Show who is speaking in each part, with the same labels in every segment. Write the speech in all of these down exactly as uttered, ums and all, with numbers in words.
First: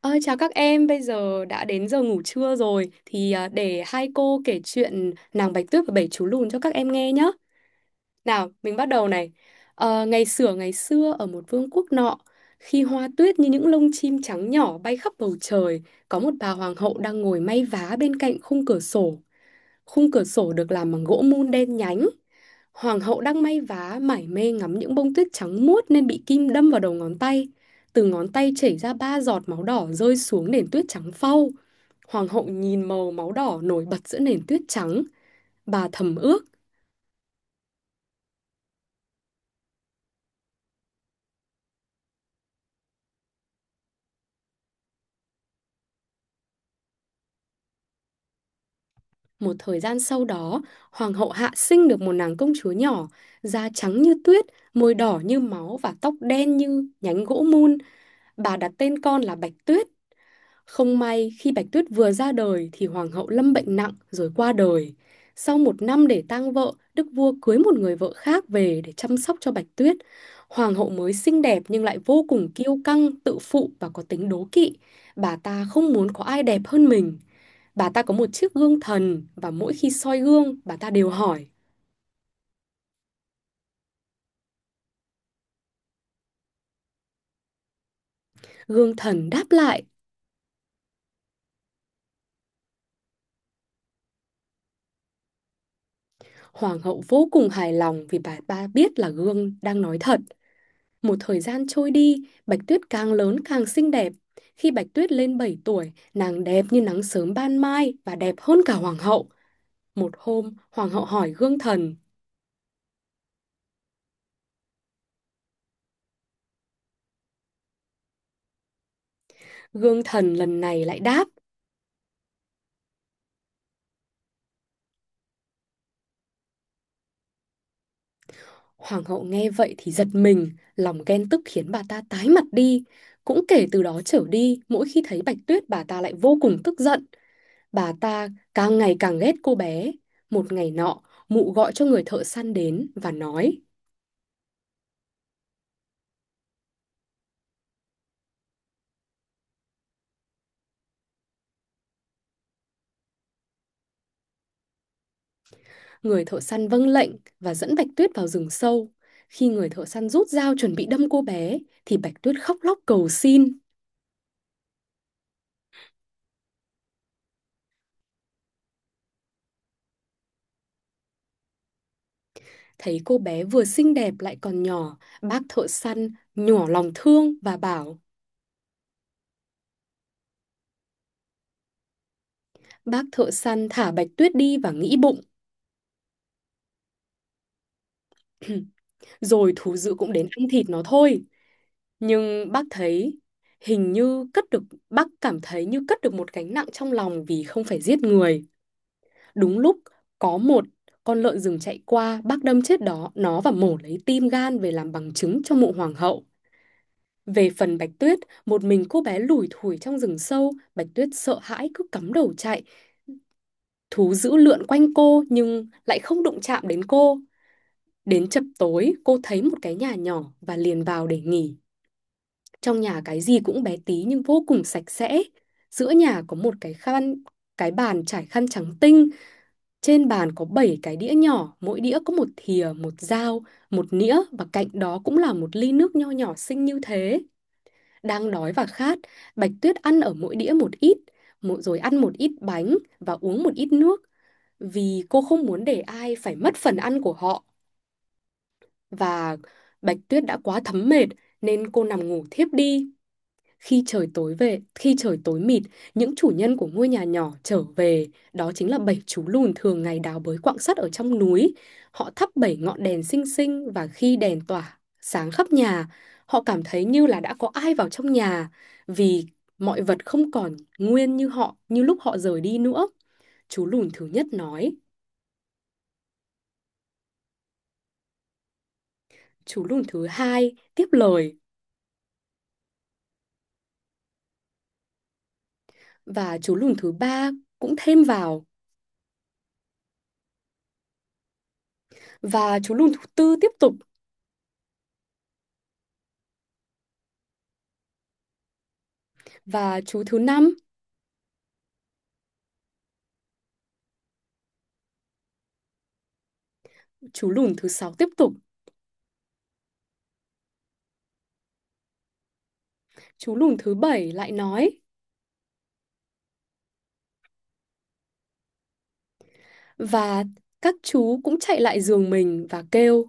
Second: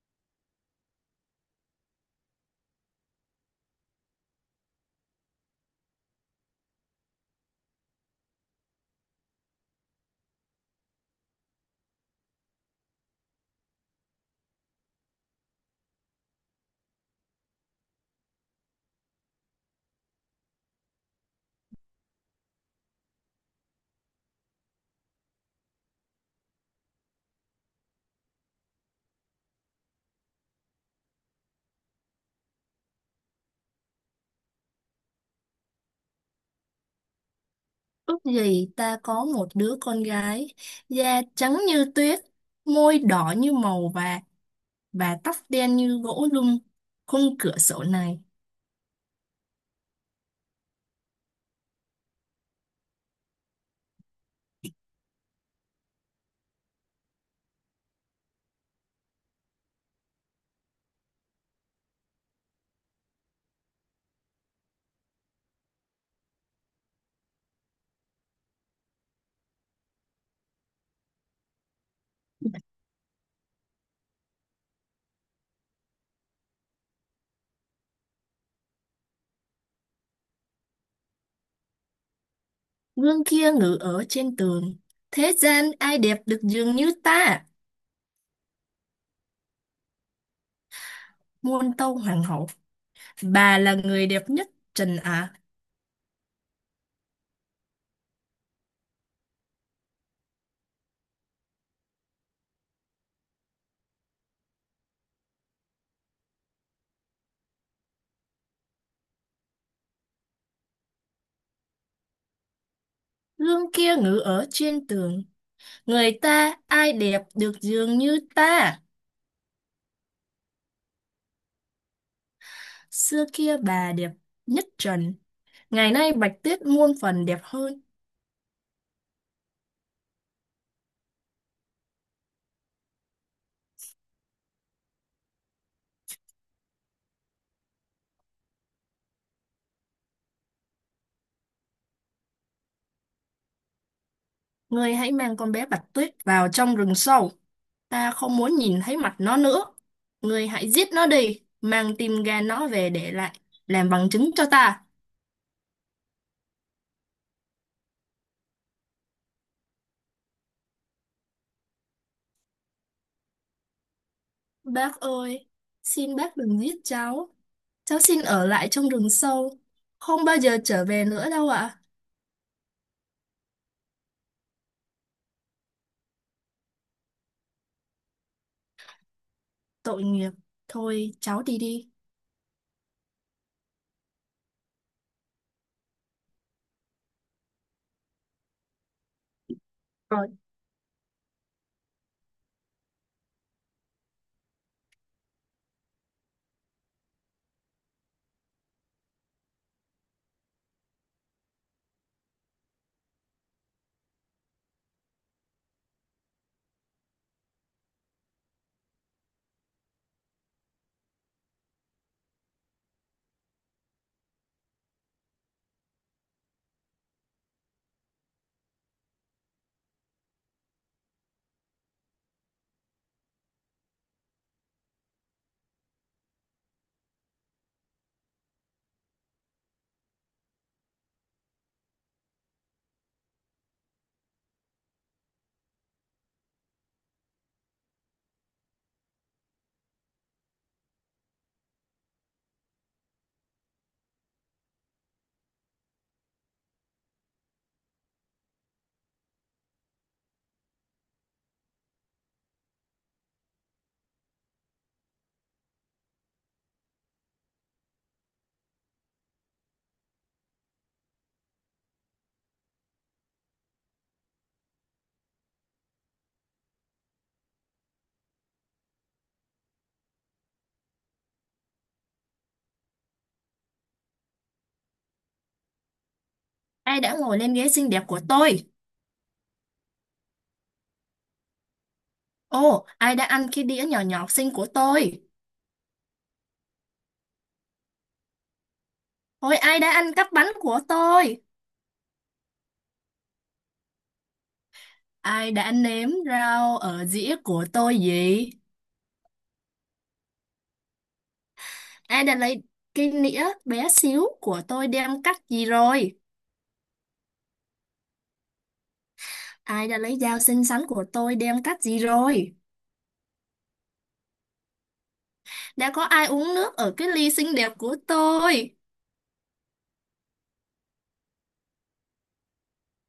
Speaker 1: Ơi, chào các em, bây giờ đã đến giờ ngủ trưa rồi thì à, để hai cô kể chuyện nàng Bạch Tuyết và bảy chú lùn cho các em nghe nhé. Nào, mình bắt đầu này. Ờ, ngày xửa ngày xưa ở một vương quốc nọ, khi hoa tuyết như những lông chim trắng nhỏ bay khắp bầu trời, có một bà hoàng hậu đang ngồi may vá bên cạnh khung cửa sổ. Khung cửa sổ được làm bằng gỗ mun đen nhánh. Hoàng hậu đang may vá mải mê ngắm những bông tuyết trắng muốt nên bị kim đâm vào đầu ngón tay. Từ ngón tay chảy ra ba giọt máu đỏ rơi xuống nền tuyết trắng phau. Hoàng hậu nhìn màu máu đỏ nổi bật giữa nền tuyết trắng. Bà thầm ước.
Speaker 2: Ước gì ta có một đứa con gái, da trắng như tuyết, môi đỏ như màu vàng và tóc đen như gỗ lung. Khung cửa sổ này,
Speaker 1: Một thời gian sau đó, hoàng hậu Hạ sinh được một nàng công chúa nhỏ, da trắng như tuyết, môi đỏ như máu và tóc đen như nhánh gỗ mun. Bà đặt tên con là Bạch Tuyết. Không may, khi Bạch Tuyết vừa ra đời thì hoàng hậu lâm bệnh nặng rồi qua đời. Sau một năm để tang vợ, đức vua cưới một người vợ khác về để chăm sóc cho Bạch Tuyết. Hoàng hậu mới xinh đẹp nhưng lại vô cùng kiêu căng, tự phụ và có tính đố kỵ. Bà ta không muốn có ai đẹp hơn mình. Bà ta có một chiếc gương thần và mỗi khi soi gương, bà ta đều hỏi.
Speaker 2: gương kia ngự ở trên tường. Thế gian ai đẹp được dường như ta?
Speaker 1: Gương thần đáp lại.
Speaker 2: Muôn tâu hoàng hậu, bà là người đẹp nhất trần ạ.
Speaker 1: Hoàng hậu vô cùng hài lòng vì bà ta biết là gương đang nói thật. Một thời gian trôi đi, Bạch Tuyết càng lớn càng xinh đẹp. Khi Bạch Tuyết lên bảy tuổi, nàng đẹp như nắng sớm ban mai và đẹp hơn cả hoàng hậu. Một hôm, hoàng hậu hỏi gương thần.
Speaker 2: Gương kia ngự ở trên tường, người ta ai đẹp được dường như ta?
Speaker 1: Gương thần lần này lại đáp.
Speaker 2: Xưa kia bà đẹp nhất trần, ngày nay Bạch Tuyết muôn phần đẹp hơn.
Speaker 1: Hoàng hậu nghe vậy thì giật mình, lòng ghen tức khiến bà ta tái mặt đi. Cũng kể từ đó trở đi, mỗi khi thấy Bạch Tuyết bà ta lại vô cùng tức giận. Bà ta càng ngày càng ghét cô bé. Một ngày nọ, mụ gọi cho người thợ săn đến và nói.
Speaker 2: Ngươi hãy mang con bé Bạch Tuyết vào trong rừng sâu. Ta không muốn nhìn thấy mặt nó nữa. Ngươi hãy giết nó đi, mang tim gan nó về để lại, làm bằng chứng cho ta.
Speaker 1: Người thợ săn vâng lệnh và dẫn Bạch Tuyết vào rừng sâu. Khi người thợ săn rút dao chuẩn bị đâm cô bé, thì Bạch Tuyết khóc lóc cầu xin.
Speaker 2: Bác ơi, xin bác đừng giết cháu. Cháu xin ở lại trong rừng sâu. Không bao giờ trở về nữa đâu ạ.
Speaker 1: Thấy cô bé vừa xinh đẹp lại còn nhỏ, bác thợ săn nhỏ lòng thương và bảo.
Speaker 2: Tội nghiệp. Thôi, cháu đi đi.
Speaker 1: Bác thợ săn thả Bạch Tuyết đi và nghĩ bụng, rồi thú dữ cũng
Speaker 2: Rồi,
Speaker 1: đến ăn thịt nó thôi. Nhưng bác thấy hình như cất được, bác cảm thấy như cất được một gánh nặng trong lòng vì không phải giết người. Đúng lúc có một con lợn rừng chạy qua, bác đâm chết đó, nó và mổ lấy tim gan về làm bằng chứng cho mộ hoàng hậu. Về phần Bạch Tuyết, một mình cô bé lủi thủi trong rừng sâu, Bạch Tuyết sợ hãi cứ cắm đầu chạy. Thú dữ lượn quanh cô nhưng lại không đụng chạm đến cô. Đến chập tối, cô thấy một cái nhà nhỏ và liền vào để nghỉ. Trong nhà cái gì cũng bé tí nhưng vô cùng sạch sẽ. Giữa nhà có một cái khăn, cái bàn trải khăn trắng tinh. Trên bàn có bảy cái đĩa nhỏ, mỗi đĩa có một thìa, một dao, một nĩa và cạnh đó cũng là một ly nước nho nhỏ xinh như thế. Đang đói và khát, Bạch Tuyết ăn ở mỗi đĩa một ít, mỗi rồi ăn một ít bánh và uống một ít nước vì cô không muốn để ai phải mất phần ăn của họ. Và Bạch Tuyết đã quá thấm mệt nên cô nằm ngủ thiếp đi. Khi trời tối về, khi trời tối mịt, những chủ nhân của ngôi nhà nhỏ trở về, đó chính là bảy chú lùn thường ngày đào bới quặng sắt ở trong núi. Họ thắp bảy ngọn đèn xinh xinh và khi đèn tỏa sáng khắp nhà, họ cảm thấy như là đã có ai vào trong nhà vì mọi vật không còn nguyên như họ như lúc họ rời đi nữa. Chú lùn thứ nhất nói.
Speaker 2: ai đã ngồi lên ghế xinh đẹp của tôi?
Speaker 1: Chú lùn thứ hai tiếp lời.
Speaker 2: Ồ, ai đã ăn cái đĩa nhỏ nhỏ xinh của tôi?
Speaker 1: Và chú lùn thứ ba cũng thêm vào.
Speaker 2: Ôi, ai đã ăn cắp bánh của tôi?
Speaker 1: Và chú lùn thứ tư tiếp tục.
Speaker 2: Ai đã nếm rau ở dĩa của tôi gì?
Speaker 1: Và chú thứ năm.
Speaker 2: Ai đã lấy cái nĩa bé xíu của tôi đem cắt gì rồi?
Speaker 1: Chú lùn thứ sáu tiếp tục.
Speaker 2: Ai đã lấy dao xinh xắn của tôi đem cắt gì rồi?
Speaker 1: Chú lùn thứ bảy lại nói.
Speaker 2: Đã có ai uống nước ở cái ly xinh đẹp của tôi?
Speaker 1: Và các chú cũng chạy lại giường mình và kêu.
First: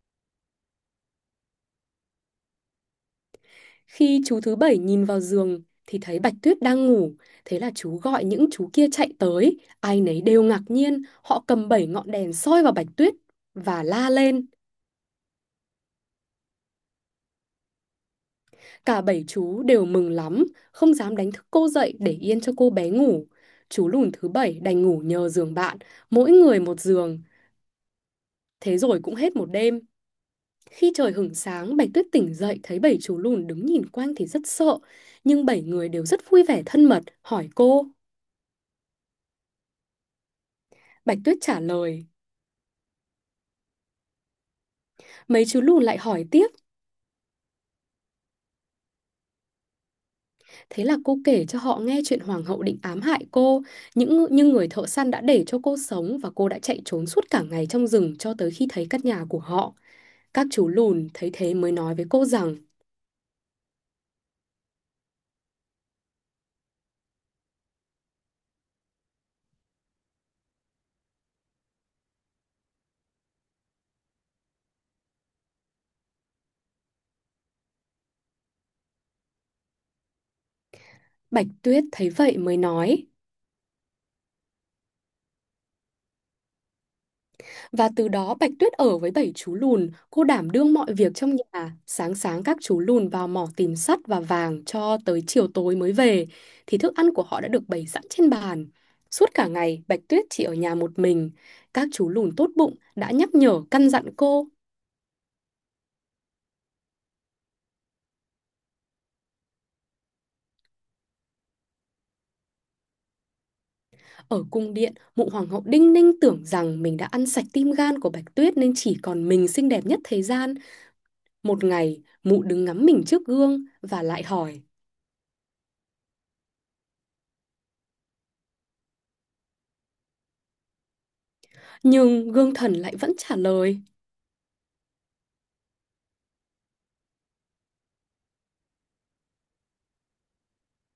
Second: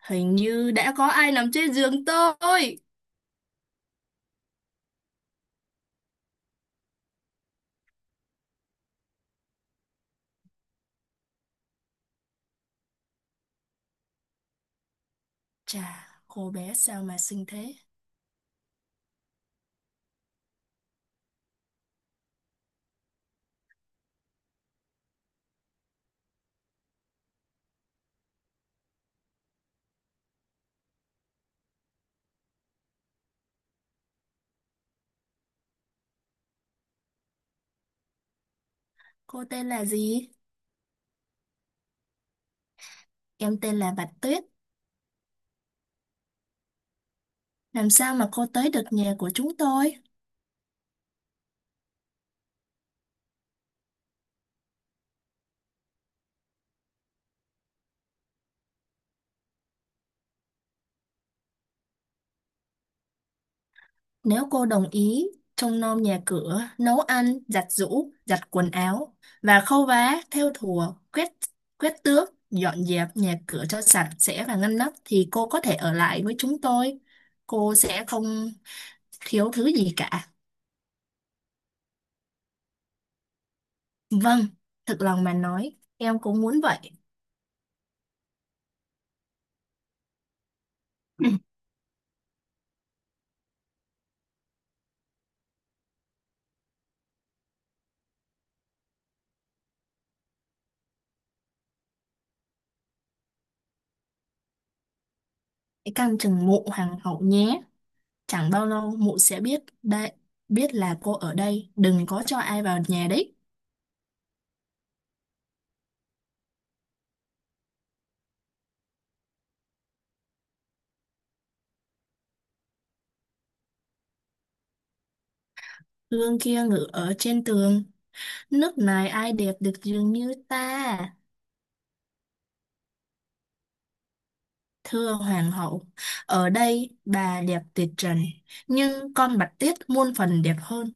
Speaker 2: Hình như đã có ai nằm trên giường tôi.
Speaker 1: Khi chú thứ bảy nhìn vào giường thì thấy Bạch Tuyết đang ngủ, thế là chú gọi những chú kia chạy tới, ai nấy đều ngạc nhiên, họ cầm bảy ngọn đèn soi vào Bạch Tuyết và la lên.
Speaker 2: Chà, cô bé sao mà xinh thế?
Speaker 1: Cả bảy chú đều mừng lắm, không dám đánh thức cô dậy để yên cho cô bé ngủ. Chú lùn thứ bảy đành ngủ nhờ giường bạn, mỗi người một giường. Thế rồi cũng hết một đêm. Khi trời hửng sáng, Bạch Tuyết tỉnh dậy thấy bảy chú lùn đứng nhìn quanh thì rất sợ. Nhưng bảy người đều rất vui vẻ thân mật, hỏi cô.
Speaker 2: Cô tên là gì?
Speaker 1: Bạch Tuyết trả lời.
Speaker 2: Em tên là Bạch Tuyết.
Speaker 1: Mấy chú lùn lại hỏi tiếp.
Speaker 2: Làm sao mà cô tới được nhà của chúng tôi?
Speaker 1: Thế là cô kể cho họ nghe chuyện hoàng hậu định ám hại cô, những nhưng người thợ săn đã để cho cô sống và cô đã chạy trốn suốt cả ngày trong rừng cho tới khi thấy căn nhà của họ. Các chú lùn thấy thế mới nói với cô rằng.
Speaker 2: Nếu cô đồng ý, trông nom nhà cửa, nấu ăn, giặt giũ, giặt quần áo và khâu vá, thêu thùa, quét quét tước, dọn dẹp nhà cửa cho sạch sẽ và ngăn nắp thì cô có thể ở lại với chúng tôi. Cô sẽ không thiếu thứ gì cả.
Speaker 1: Bạch Tuyết thấy vậy mới nói.
Speaker 2: Vâng, thực lòng mà nói, em cũng muốn vậy.
Speaker 1: Và từ đó Bạch Tuyết ở với bảy chú lùn, cô đảm đương mọi việc trong nhà. Sáng sáng các chú lùn vào mỏ tìm sắt và vàng cho tới chiều tối mới về, thì thức ăn của họ đã được bày sẵn trên bàn. Suốt cả ngày, Bạch Tuyết chỉ ở nhà một mình. Các chú lùn tốt bụng đã nhắc nhở căn dặn cô.
Speaker 2: Hãy canh chừng mụ hoàng hậu nhé. Chẳng bao lâu mụ sẽ biết đây, biết là cô ở đây, đừng có cho ai vào nhà đấy.
Speaker 1: Ở cung điện, mụ hoàng hậu đinh ninh tưởng rằng mình đã ăn sạch tim gan của Bạch Tuyết nên chỉ còn mình xinh đẹp nhất thế gian. Một ngày, mụ đứng ngắm mình trước gương và lại hỏi.
Speaker 2: Gương kia ngự ở trên tường. Nước này ai đẹp được dường như ta,
Speaker 1: Nhưng gương thần lại vẫn trả lời.
Speaker 2: thưa hoàng hậu. Ở đây bà đẹp tuyệt trần, nhưng con Bạch Tuyết muôn phần đẹp hơn.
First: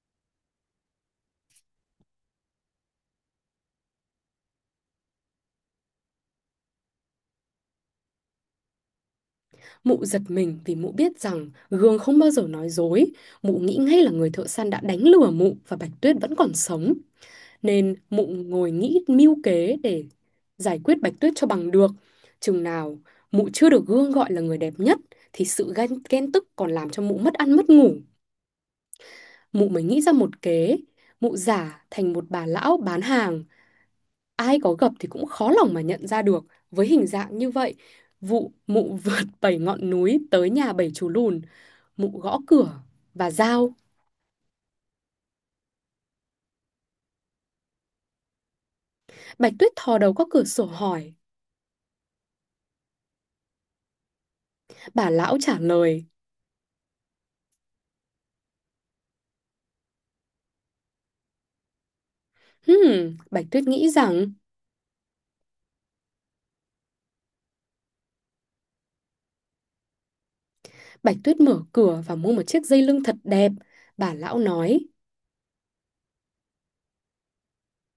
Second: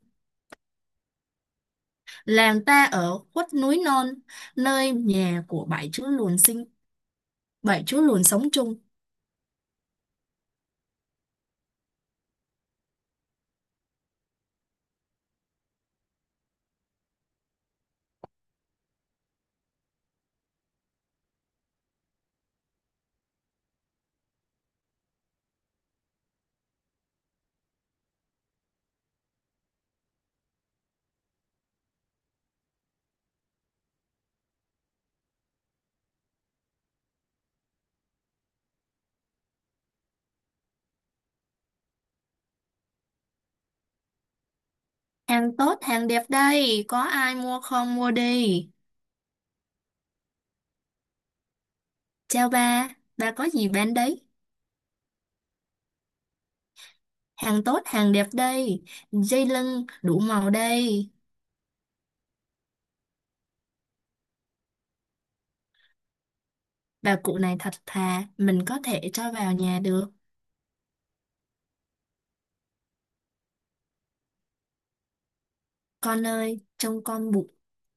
Speaker 2: Làng ta ở khuất núi non, nơi nhà của bảy chú lùn sinh, bảy chú lùn sống chung.
Speaker 1: Mụ giật mình vì mụ biết rằng gương không bao giờ nói dối. Mụ nghĩ ngay là người thợ săn đã đánh lừa mụ và Bạch Tuyết vẫn còn sống. Nên mụ ngồi nghĩ mưu kế để giải quyết Bạch Tuyết cho bằng được. Chừng nào mụ chưa được gương gọi là người đẹp nhất thì sự ghen, ghen tức còn làm cho mụ mất ăn mất ngủ. Mụ mới nghĩ ra một kế. Mụ giả thành một bà lão bán hàng. Ai có gặp thì cũng khó lòng mà nhận ra được. Với hình dạng như vậy, vụ mụ vượt bảy ngọn núi tới nhà bảy chú lùn, mụ gõ cửa và giao.
Speaker 2: Hàng tốt, hàng đẹp đây, có ai mua không mua đi.
Speaker 1: Bạch Tuyết thò đầu qua cửa sổ hỏi.
Speaker 2: Chào bà, bà có gì bán đấy?
Speaker 1: Bà lão trả lời.
Speaker 2: Hàng tốt, hàng đẹp đây, dây lưng đủ màu đây.
Speaker 1: Hmm, bạch Tuyết nghĩ rằng.
Speaker 2: Bà cụ này thật thà, mình có thể cho vào nhà được.
Speaker 1: Bạch Tuyết mở cửa và mua một chiếc dây lưng thật đẹp. Bà lão nói.
Speaker 2: Con ơi, trông con bụng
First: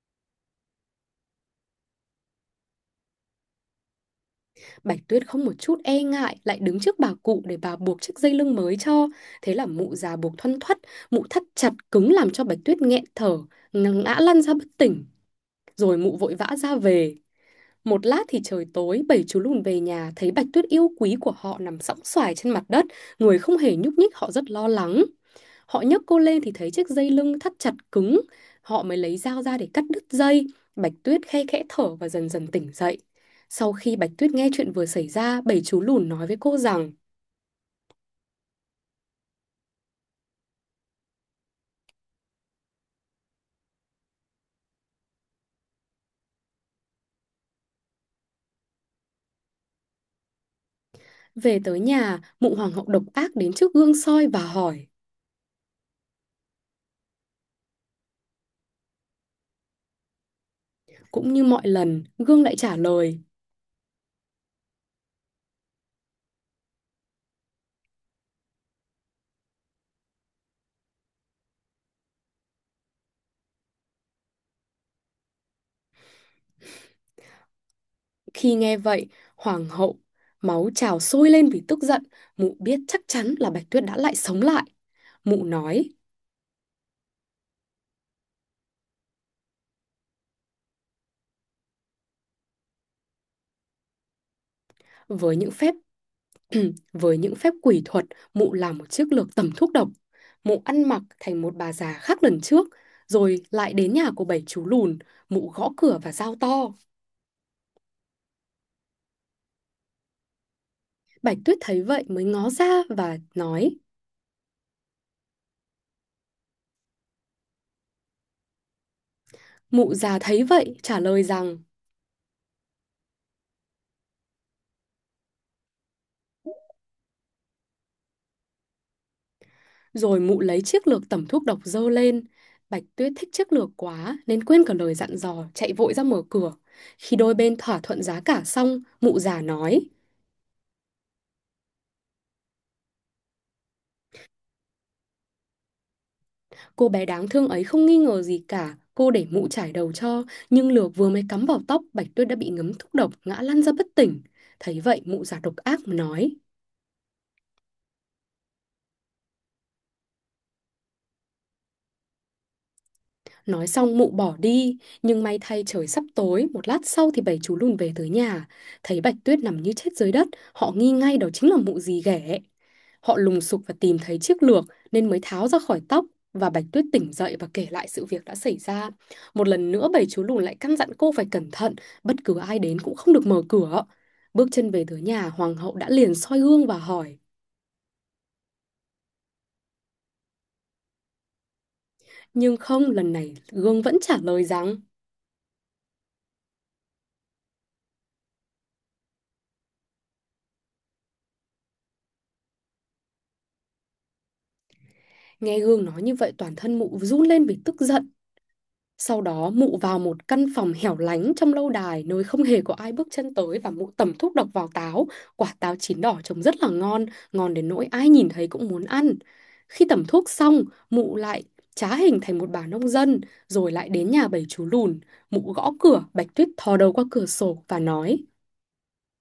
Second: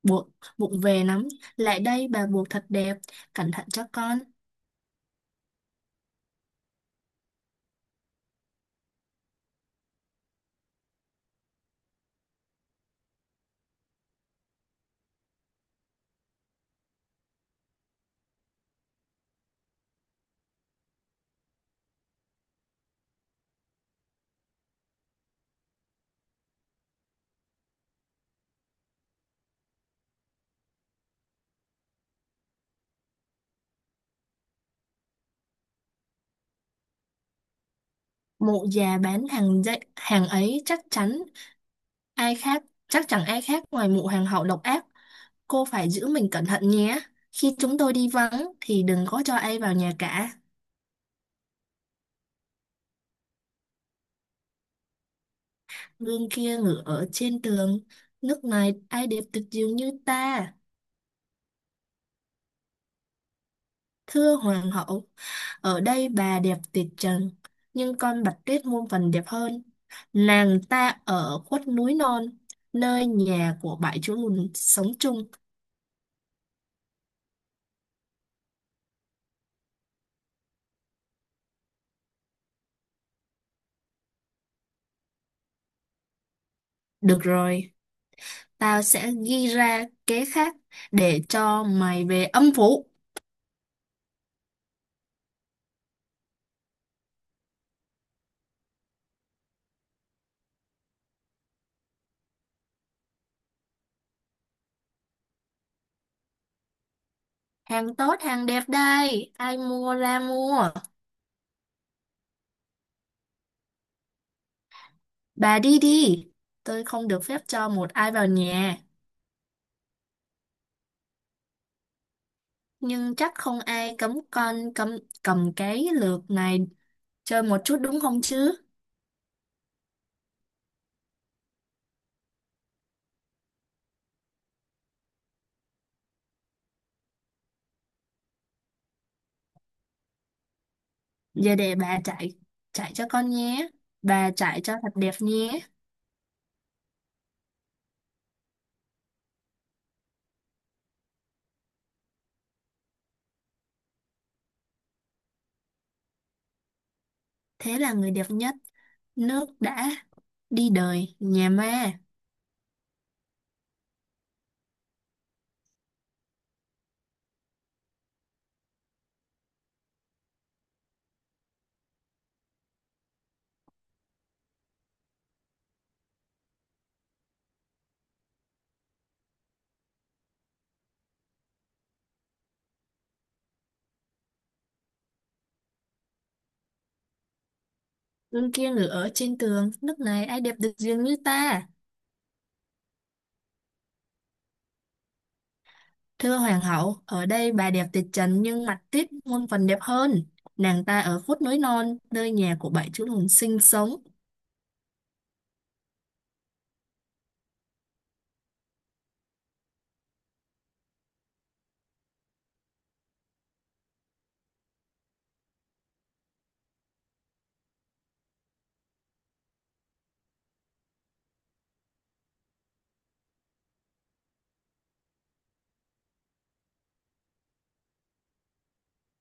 Speaker 2: bụng bụng về lắm. Lại đây bà buộc thật đẹp, cẩn thận cho con.
Speaker 1: Bạch Tuyết không một chút e ngại lại đứng trước bà cụ để bà buộc chiếc dây lưng mới cho. Thế là mụ già buộc thoăn thoắt, mụ thắt chặt cứng làm cho Bạch Tuyết nghẹn thở, ngã lăn ra bất tỉnh. Rồi mụ vội vã ra về. Một lát thì trời tối, bảy chú lùn về nhà thấy Bạch Tuyết yêu quý của họ nằm sõng soài trên mặt đất, người không hề nhúc nhích, họ rất lo lắng. Họ nhấc cô lên thì thấy chiếc dây lưng thắt chặt cứng, họ mới lấy dao ra để cắt đứt dây. Bạch Tuyết khe khẽ thở và dần dần tỉnh dậy. Sau khi Bạch Tuyết nghe chuyện vừa xảy ra, bảy chú lùn nói với cô rằng.
Speaker 2: Mụ già bán hàng dạy, hàng ấy chắc chắn ai khác, chắc chẳng ai khác ngoài mụ hàng hậu độc ác. Cô phải giữ mình cẩn thận nhé. Khi chúng tôi đi vắng thì đừng có cho ai vào nhà cả.
Speaker 1: Về tới nhà, mụ hoàng hậu độc ác đến trước gương soi và hỏi.
Speaker 2: Gương kia ngửa ở trên tường, nước này ai đẹp tuyệt diệu như ta.
Speaker 1: Cũng như mọi lần, gương lại trả lời.
Speaker 2: Thưa hoàng hậu, ở đây bà đẹp tuyệt trần, nhưng con Bạch Tuyết muôn phần đẹp hơn. Nàng ta ở khuất núi non, nơi nhà của bảy chú lùn sống chung.
Speaker 1: Khi nghe vậy, hoàng hậu máu trào sôi lên vì tức giận, mụ biết chắc chắn là Bạch Tuyết đã lại sống lại. Mụ nói.
Speaker 2: Được rồi, tao sẽ ghi ra kế khác để cho mày về âm phủ.
Speaker 1: Với những phép với những phép quỷ thuật, mụ làm một chiếc lược tẩm thuốc độc. Mụ ăn mặc thành một bà già khác lần trước, rồi lại đến nhà của bảy chú lùn, mụ gõ cửa và giao to.
Speaker 2: Hàng tốt, hàng đẹp đây, ai mua ra mua.
Speaker 1: Bạch Tuyết thấy vậy mới ngó ra và nói.
Speaker 2: Bà đi đi, tôi không được phép cho một ai vào nhà.
Speaker 1: Mụ già thấy vậy trả lời rằng.
Speaker 2: Nhưng chắc không ai cấm con cầm, cầm cái lược này chơi một chút đúng không chứ?
Speaker 1: Rồi mụ lấy chiếc lược tẩm thuốc độc dơ lên. Bạch Tuyết thích chiếc lược quá nên quên cả lời dặn dò, chạy vội ra mở cửa. Khi đôi bên thỏa thuận giá cả xong, mụ già nói.
Speaker 2: Giờ để bà chạy chạy cho con nhé. Bà chạy cho thật đẹp nhé.
Speaker 1: Cô bé đáng thương ấy không nghi ngờ gì cả, cô để mụ chải đầu cho, nhưng lược vừa mới cắm vào tóc, Bạch Tuyết đã bị ngấm thuốc độc, ngã lăn ra bất tỉnh. Thấy vậy, mụ già độc ác mà nói.
Speaker 2: Thế là người đẹp nhất. Nước đã đi đời nhà ma.
Speaker 1: Nói xong mụ bỏ đi, nhưng may thay trời sắp tối, một lát sau thì bảy chú lùn về tới nhà. Thấy Bạch Tuyết nằm như chết dưới đất, họ nghi ngay đó chính là mụ dì ghẻ. Họ lùng sục và tìm thấy chiếc lược nên mới tháo ra khỏi tóc, và Bạch Tuyết tỉnh dậy và kể lại sự việc đã xảy ra. Một lần nữa bảy chú lùn lại căn dặn cô phải cẩn thận, bất cứ ai đến cũng không được mở cửa. Bước chân về tới nhà, hoàng hậu đã liền soi gương và hỏi.
Speaker 2: Gương kia ngự ở trên tường. Nước này ai đẹp được riêng như ta.
Speaker 1: Nhưng không, lần này gương vẫn trả lời rằng.
Speaker 2: Thưa hoàng hậu, ở đây bà đẹp tuyệt trần nhưng mặt tiết muôn phần đẹp hơn. Nàng ta ở khuất núi non, nơi nhà của bảy chú lùn sinh sống.
Speaker 1: Nghe gương nói như vậy toàn thân mụ run lên vì tức giận. Sau đó mụ vào một căn phòng hẻo lánh trong lâu đài nơi không hề có ai bước chân tới và mụ tẩm thuốc độc vào táo. Quả táo chín đỏ trông rất là ngon, ngon đến nỗi ai nhìn thấy cũng muốn ăn. Khi tẩm thuốc xong, mụ lại trá hình thành một bà nông dân, rồi lại đến nhà bảy chú lùn. Mụ gõ cửa, Bạch Tuyết thò đầu qua cửa sổ và nói.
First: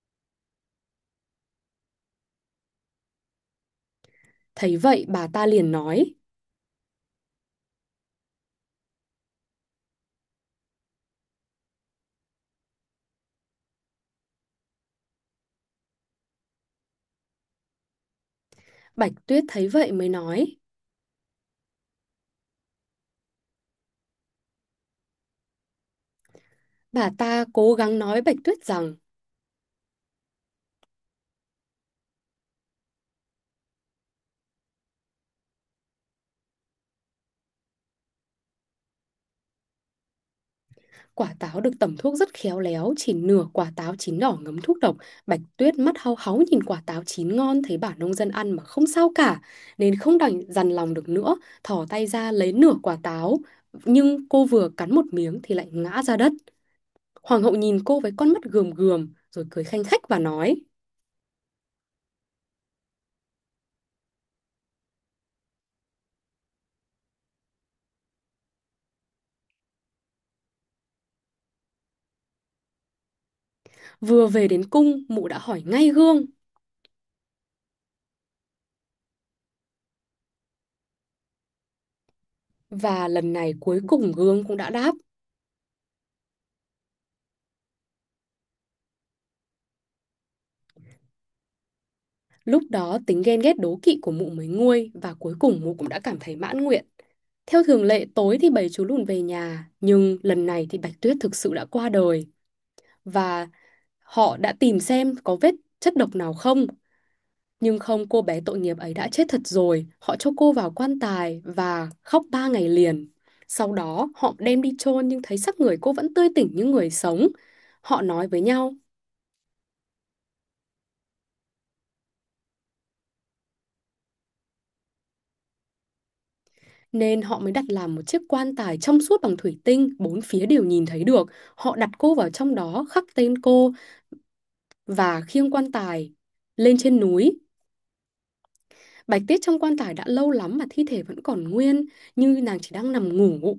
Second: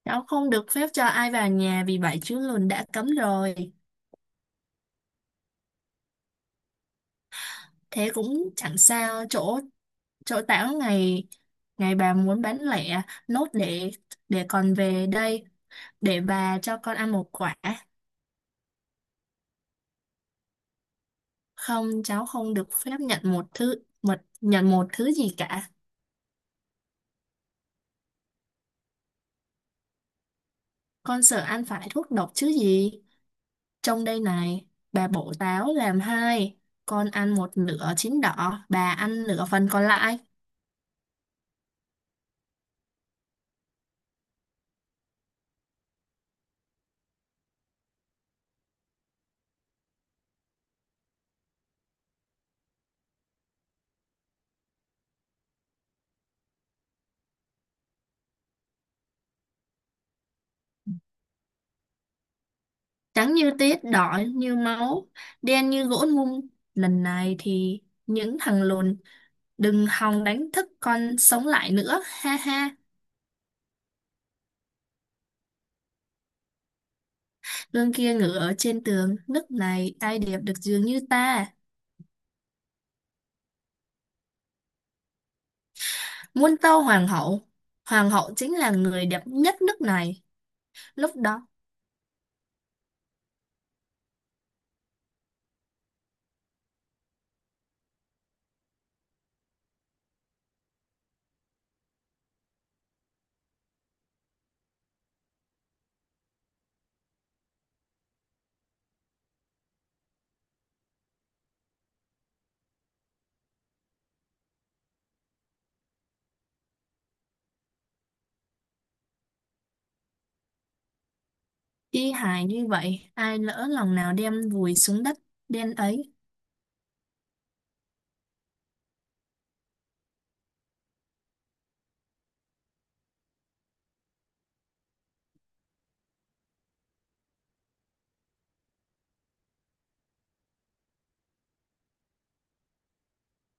Speaker 2: Cháu không được phép cho ai vào nhà vì bảy chú lùn đã cấm rồi.
Speaker 1: Thấy vậy bà ta liền nói.
Speaker 2: Thế cũng chẳng sao, chỗ chỗ tảo ngày ngày bà muốn bán lẻ nốt để để còn về đây để bà cho con ăn một quả.
Speaker 1: Bạch Tuyết thấy vậy mới nói.
Speaker 2: Không, cháu không được phép nhận một thứ mật nhận một thứ gì cả.
Speaker 1: Bà ta cố gắng nói Bạch Tuyết rằng.
Speaker 2: Con sợ ăn phải thuốc độc chứ gì, trong đây này bà bổ táo làm hai, con ăn một nửa chín đỏ bà ăn nửa phần còn lại.
Speaker 1: Quả táo được tẩm thuốc rất khéo léo, chỉ nửa quả táo chín đỏ ngấm thuốc độc. Bạch Tuyết mắt hau háu nhìn quả táo chín ngon thấy bà nông dân ăn mà không sao cả, nên không đành dằn lòng được nữa, thò tay ra lấy nửa quả táo. Nhưng cô vừa cắn một miếng thì lại ngã ra đất. Hoàng hậu nhìn cô với con mắt gườm gườm, rồi cười khanh khách và nói.
Speaker 2: Trắng như tiết, đỏ như máu, đen như gỗ mung, lần này thì những thằng lùn đừng hòng đánh thức con sống lại nữa, ha ha.
Speaker 1: Vừa về đến cung, mụ đã hỏi ngay Gương.
Speaker 2: Gương kia ngự ở trên tường, nước này ai đẹp được dường như ta.
Speaker 1: Và lần này cuối cùng Gương cũng đã đáp.
Speaker 2: Muôn tâu hoàng hậu, hoàng hậu chính là người đẹp nhất nước này. Lúc đó,
Speaker 1: Lúc đó tính ghen ghét đố kỵ của mụ mới nguôi và cuối cùng mụ cũng đã cảm thấy mãn nguyện. Theo thường lệ tối thì bầy chú lùn về nhà, nhưng lần này thì Bạch Tuyết thực sự đã qua đời, và họ đã tìm xem có vết chất độc nào không. Nhưng không, cô bé tội nghiệp ấy đã chết thật rồi. Họ cho cô vào quan tài và khóc ba ngày liền. Sau đó họ đem đi chôn nhưng thấy xác người cô vẫn tươi tỉnh như người sống. Họ nói với nhau.
Speaker 2: y hài như vậy, ai lỡ lòng nào đem vùi xuống đất đen ấy,
Speaker 1: Nên họ mới đặt làm một chiếc quan tài trong suốt bằng thủy tinh, bốn phía đều nhìn thấy được. Họ đặt cô vào trong đó, khắc tên cô và khiêng quan tài lên trên núi. Bạch Tuyết trong quan tài đã lâu lắm mà thi thể vẫn còn nguyên, như nàng chỉ đang nằm ngủ.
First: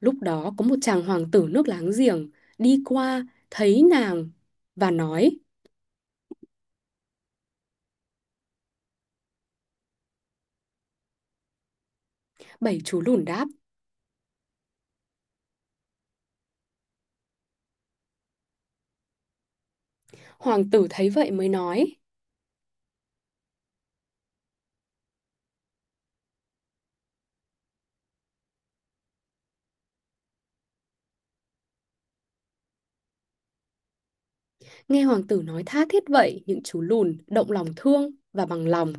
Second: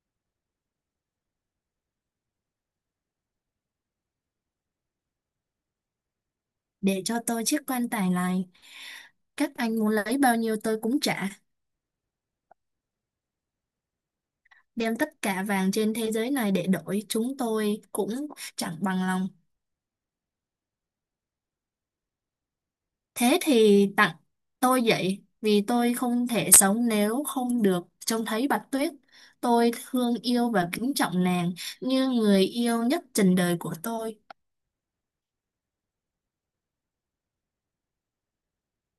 Speaker 1: Lúc đó có một chàng hoàng tử nước láng giềng đi qua, thấy nàng và nói,
Speaker 2: để cho tôi chiếc quan tài này. Các anh muốn lấy bao nhiêu tôi cũng trả,
Speaker 1: bảy chú lùn đáp.
Speaker 2: đem tất cả vàng trên thế giới này để đổi, chúng tôi cũng chẳng bằng lòng.
Speaker 1: Hoàng tử thấy vậy mới nói,
Speaker 2: Thế thì tặng tôi vậy, vì tôi không thể sống nếu không được trông thấy Bạch Tuyết. Tôi thương yêu và kính trọng nàng như người yêu nhất trần đời của tôi.
Speaker 1: nghe hoàng tử nói tha thiết vậy, những chú lùn động lòng thương và bằng lòng.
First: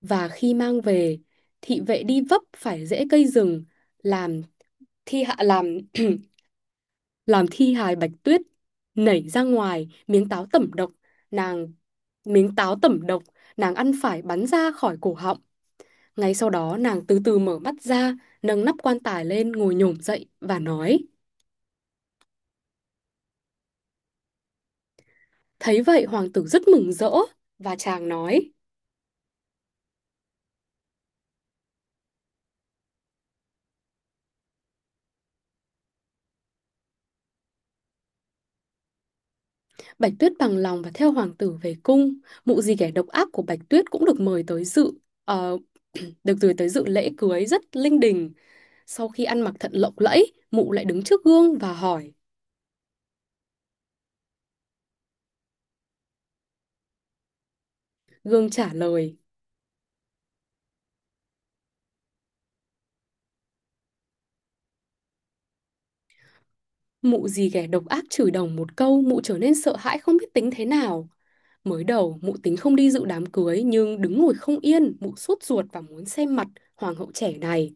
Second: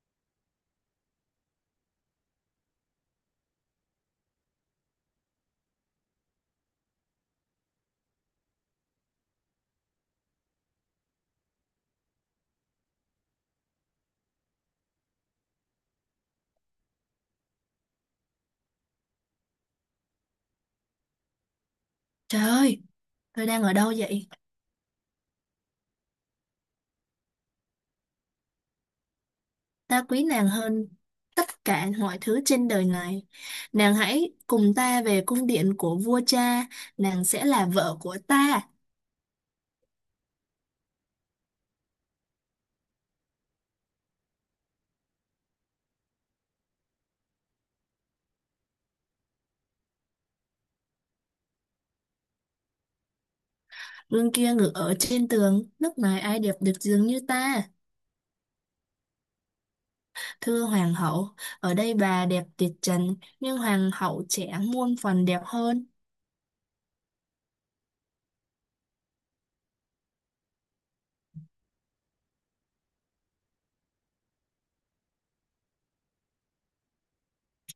Speaker 1: Và khi mang về, thị vệ đi vấp phải rễ cây rừng, làm thi hạ làm làm thi hài Bạch Tuyết nảy ra ngoài miếng táo tẩm độc, nàng miếng táo tẩm độc nàng ăn phải bắn ra khỏi cổ họng. Ngay sau đó nàng từ từ mở mắt ra, nâng nắp quan tài lên ngồi nhổm dậy và nói.
Speaker 2: Trời ơi, tôi đang ở đâu vậy?
Speaker 1: Thấy vậy hoàng tử rất mừng rỡ và chàng nói.
Speaker 2: Ta quý nàng hơn tất cả mọi thứ trên đời này. Nàng hãy cùng ta về cung điện của vua cha, nàng sẽ là vợ của ta.
Speaker 1: Bạch Tuyết bằng lòng và theo hoàng tử về cung. Mụ dì ghẻ độc ác của Bạch Tuyết cũng được mời tới dự ờ, được gửi tới dự lễ cưới rất linh đình. Sau khi ăn mặc thật lộng lẫy, mụ lại đứng trước gương và hỏi.
Speaker 2: Gương kia ngự ở trên tường, lúc này ai đẹp được dường như ta.
Speaker 1: Gương trả lời.
Speaker 2: Thưa hoàng hậu, ở đây bà đẹp tuyệt trần, nhưng hoàng hậu trẻ muôn phần đẹp hơn.
Speaker 1: Mụ dì ghẻ độc ác chửi đồng một câu, mụ trở nên sợ hãi không biết tính thế nào. Mới đầu, mụ tính không đi dự đám cưới nhưng đứng ngồi không yên, mụ sốt ruột và muốn xem mặt hoàng hậu trẻ này.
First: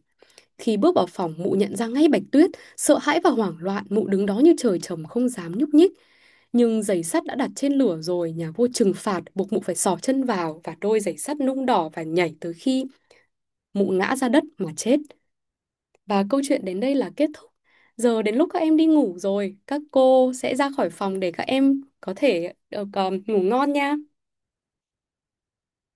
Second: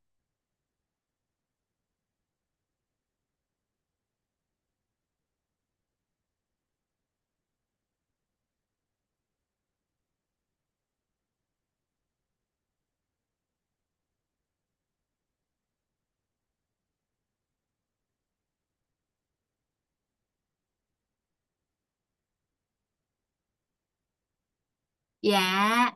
Speaker 1: Khi bước vào phòng, mụ nhận ra ngay Bạch Tuyết, sợ hãi và hoảng loạn, mụ đứng đó như trời trồng không dám nhúc nhích. Nhưng giày sắt đã đặt trên lửa rồi, nhà vua trừng phạt, buộc mụ phải xỏ chân vào và đôi giày sắt nung đỏ và nhảy tới khi mụ ngã ra đất mà chết. Và câu chuyện đến đây là kết thúc. Giờ đến lúc các em đi ngủ rồi, các cô sẽ ra khỏi phòng để các em có thể được ờ, ngủ ngon nha.
Speaker 2: Dạ.